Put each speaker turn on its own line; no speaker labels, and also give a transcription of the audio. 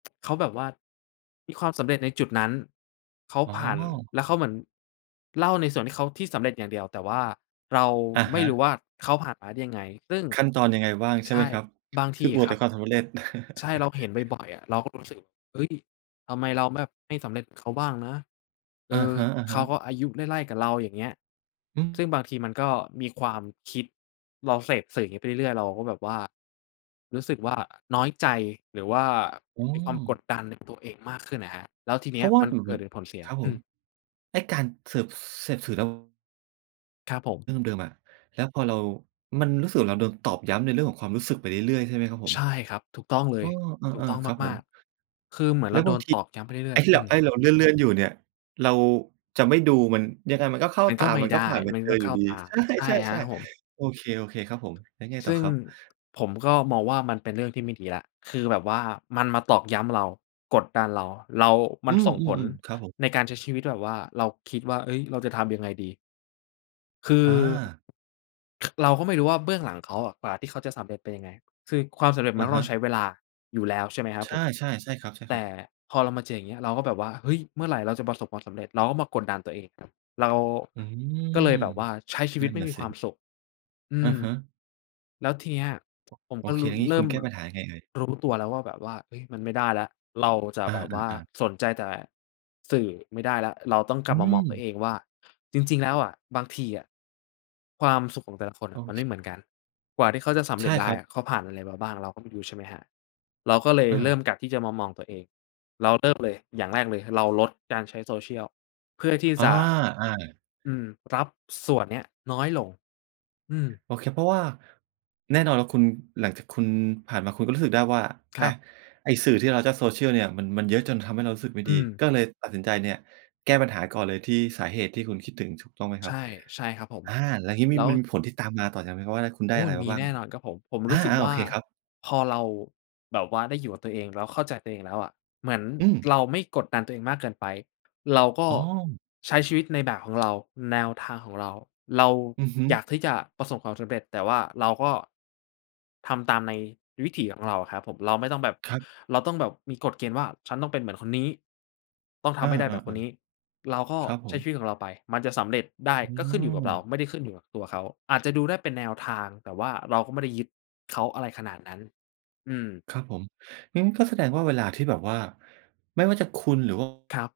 เขาแบบว่า มีความสำเร็จในจุดนั้น เขา
อ๋อ
ผ่าน แล้วเขาเหมือนเล่าในส่วนที่เขา ที่สำเร็จอย่างเดียว แต่ว่าเรา
อะ
ไม
ฮ
่ร
ะ
ู้ว่าเขาผ่านมาได้ยังไง ซึ่ง
ขั้นตอนยังไงบ้างใช
ใ
่
ช
ไหม
่
ครับ?
บาง
ค
ท
ื
ี
ออ
อะ
วด
ค
แ
ร
ต
ั
่
บ
ความสำเร็จ
ใช่ เราเห็นบ่อย ๆ อะ เราก็รู้สึก เอ๊ย! ทำไมเราแบบไม่สำเร็จ เขาบ้างนะ เอ
อะ
อ
ฮะ อะฮ
เขา
ะ
ก็อายุไล่ ๆ กับเราอย่างเงี้ย ซึ่งบางทีมันก็มีความคิด เราเสพสื่อนี้ไปเรื่อย ๆ เราก็แบบว่า รู้สึกว่า น้อยใจหรือว่า
อื
มีความกด
ม
ดันในตัวเองมากขึ้นอะครับ แล้วทีเ
เ
น
พ
ี้
ร
ย
าะว่า
มัน
อือ
เก
ฮ
ิ
ึ
ดเป็นผลเสีย
ครับผ
อื
ม
ม
ไอ้การเสิร์ฟ เสพสื่อ แล้ว
ครับผม
เรื่องเดิม ๆ อะ แล้วพอเรา มันรู้สึกว่า เราโดนตอกย้ำในเรื่องของความรู้สึกไปเรื่อย ๆ ใช่ไหมครับผ
ใ
ม?
ช่ครับ ถูกต้องเล
อ้
ย
อ เ
ถู
อ
ก
อ
ต้อง
ๆ ครับ
ม
ผ
า
ม
ก ๆ คือเหมือน
แ
เ
ล
ร
้
า
ว
โ
บ
ด
าง
น
ท
ต
ี
อกย้ำไปเรื
ไ
่
อ
อ
้
ย
ที
ๆ
่
อ
เ
ื
รา เ
ม
อ๊ย เราเลื่อน ๆ อยู่เนี่ย เราจะไม่ดูมันยังไงมันก็เข้า
มัน
ต
ก็
า
ไม่
มัน
ไ
ก็
ด
ผ
้
่านไป
มัน
เจ
ก
อ
็
อ
เ
ย
ข
ู
้
่
า
ดี
ตา
ใช
ใช่ครับ
่
ผม
ๆ ๆ โอเค โอเคครับผม แล้วไง
ซ
ต่อ
ึ่ง
ครับ?
ผมก็มองว่ามันเป็นเรื่องที่ไม่ดีแล้ว คือแบบว่ามันมาตอกย้ำเรา กดดันเรา เรา ม
อื
ันส่งผล
ม ๆ ๆ ครับผม
ในการใช้ชีวิตแบบว่าเราคิดว่า เอ๊ย! เราจะทำยังไงดี? คือ
อา
ค เราก็ไม่รู้ว่าเบื้องหลังเขาอะ กว่าที่เขาจะสำเร็จเป็นยังไง คือความสำเร็จม
อ
ัน
ะ
ก็
ฮ
ต้องใช
ะ
้เวลาอยู่แล้ว ใช่ไหมครับ
ใช
ผ
่
ม?
ๆ ใช่คร
แต
ั
่
บ ๆ
พอเรามาเจออย่างเงี้ย เราก็แบบว่า เฮ้ย! เมื่อไหร่เราจะประสบความสำเร็จ เราก็มากดดันตัวเองอีกครับ เรา
อื
ก็เล
ม
ยแบบว่าใช้ชีว
น
ิ
ั
ต
่น
ไม่
น่ะ
มี
ส
ความ
ิ
สุข อื
อะ
ม
ฮะ
แล้วทีเนี้ยผม
โอ
ก็
เค
รู
แ
้
ล้วงี
เ
้
ริ
ค
่
ุณ
ม
แก้ปัญหายังไงเอ่ย?
รู้ตัวแล้วว่า แบบว่า เอ๊ย มันไม่ได้แล้ว เราจะ
อ
แบบว่า
า ๆ ๆ
สนใจแต่สื่อไม่ได้แล้ว เราต้องก
อ
ลั
ื
บมามองตัว
ม
เองว่า จริง ๆ แล้วอะ บางทีอะ ความสุขของแต่ละคนอ
โอ
ะมัน
เ
ไม่เห
ค
มือนกัน กว่าที่เขาจะสำ
ใ
เ
ช
ร็
่
จได
ค
้
รั
อ
บ
ะ เขาผ่านอะไรมาบ้าง เราก็ไม่รู้ใช่ไหมครับ? เราก็เลย
เอ
เริ
อ
่มกลับที่จะมามองตัวเอง เราเริ่มเลยอย่างแรกเลย เราลดการใช้ social เพื่อที่
อ
จ
า
ะ
อา
อืม รับส่วนเนี้ยน้อยลง อืม
โอเค เพราะว่าแน่นอนแล้วคุณ หลังจากคุณผ่านมาคุณก็รู้สึกได้ว่า
ค
อ
ร
ะ
ับ
ไอ้สื่อที่เรารับจาก social เนี่ยมัน มันเยอะจนทำให้เรารู้สึกไม่
อื
ดี
ม
ก็เลยตัดสินใจเนี่ย แก้ปัญหาก่อนเลยที่สาเหตุที่คุณคิดถึงถูกต้องไหม
ใ
ค
ช
รับ?
่ ใช่ครับผม
อา แล้วงี้
แ
ม
ล
ี
้ว
มันมีผลที่ตามมาต่อจาก ไหมว่า คุณได
โ
้
อ้!
อะไรม
ม
า
ี
บ้า
แ
ง
น่นอนครับผม ผม
อ
ร
า
ู้สึก
ๆ โอ
ว่า
เคครับ
พอเรา แบบว่าได้อยู่กับตัวเอง แล้วเข้าใจตัวเองแล้วอะ เหมือน
อืม
เราไม่กดดันตัวเองมากเกินไป เราก็
อ๋อ
ใช้ชีวิตในแบบของ เรา แนวทางของเรา เรา
อือฮึ
อยากที่จะประสบความสำเร็จ แต่ว่าเราก็ ทำตาม ในวิถีของเราอะครับผม เราไม่ต้องแบบ
ครับ
เราต้องแบบมีกฎเกณฑ์ว่า ฉันต้องเป็นเหมือนคนนี้ ต้องท
เอ
ำให้ได้แ
อ
บบคนนี้ เราก
ๆ
็
ๆ ครับผ
ใช้
ม
ชีวิตของเราไป มันจะสำเร็จได้
อื
ก็ขึ้นอยู่กับเรา
ม
ไม่ได้ขึ้นอยู่กับตัวเขา อาจจะดูได้เป็นแนวทาง แต่ว่าเราก็ไม่ได้ยึดเขา อะไรขนาดนั้น อืม
ครับผม งั้นก็แสดงว่าเวลาที่แบบว่า ไม่ว่าจะคุณหรือ ว่า
ครับ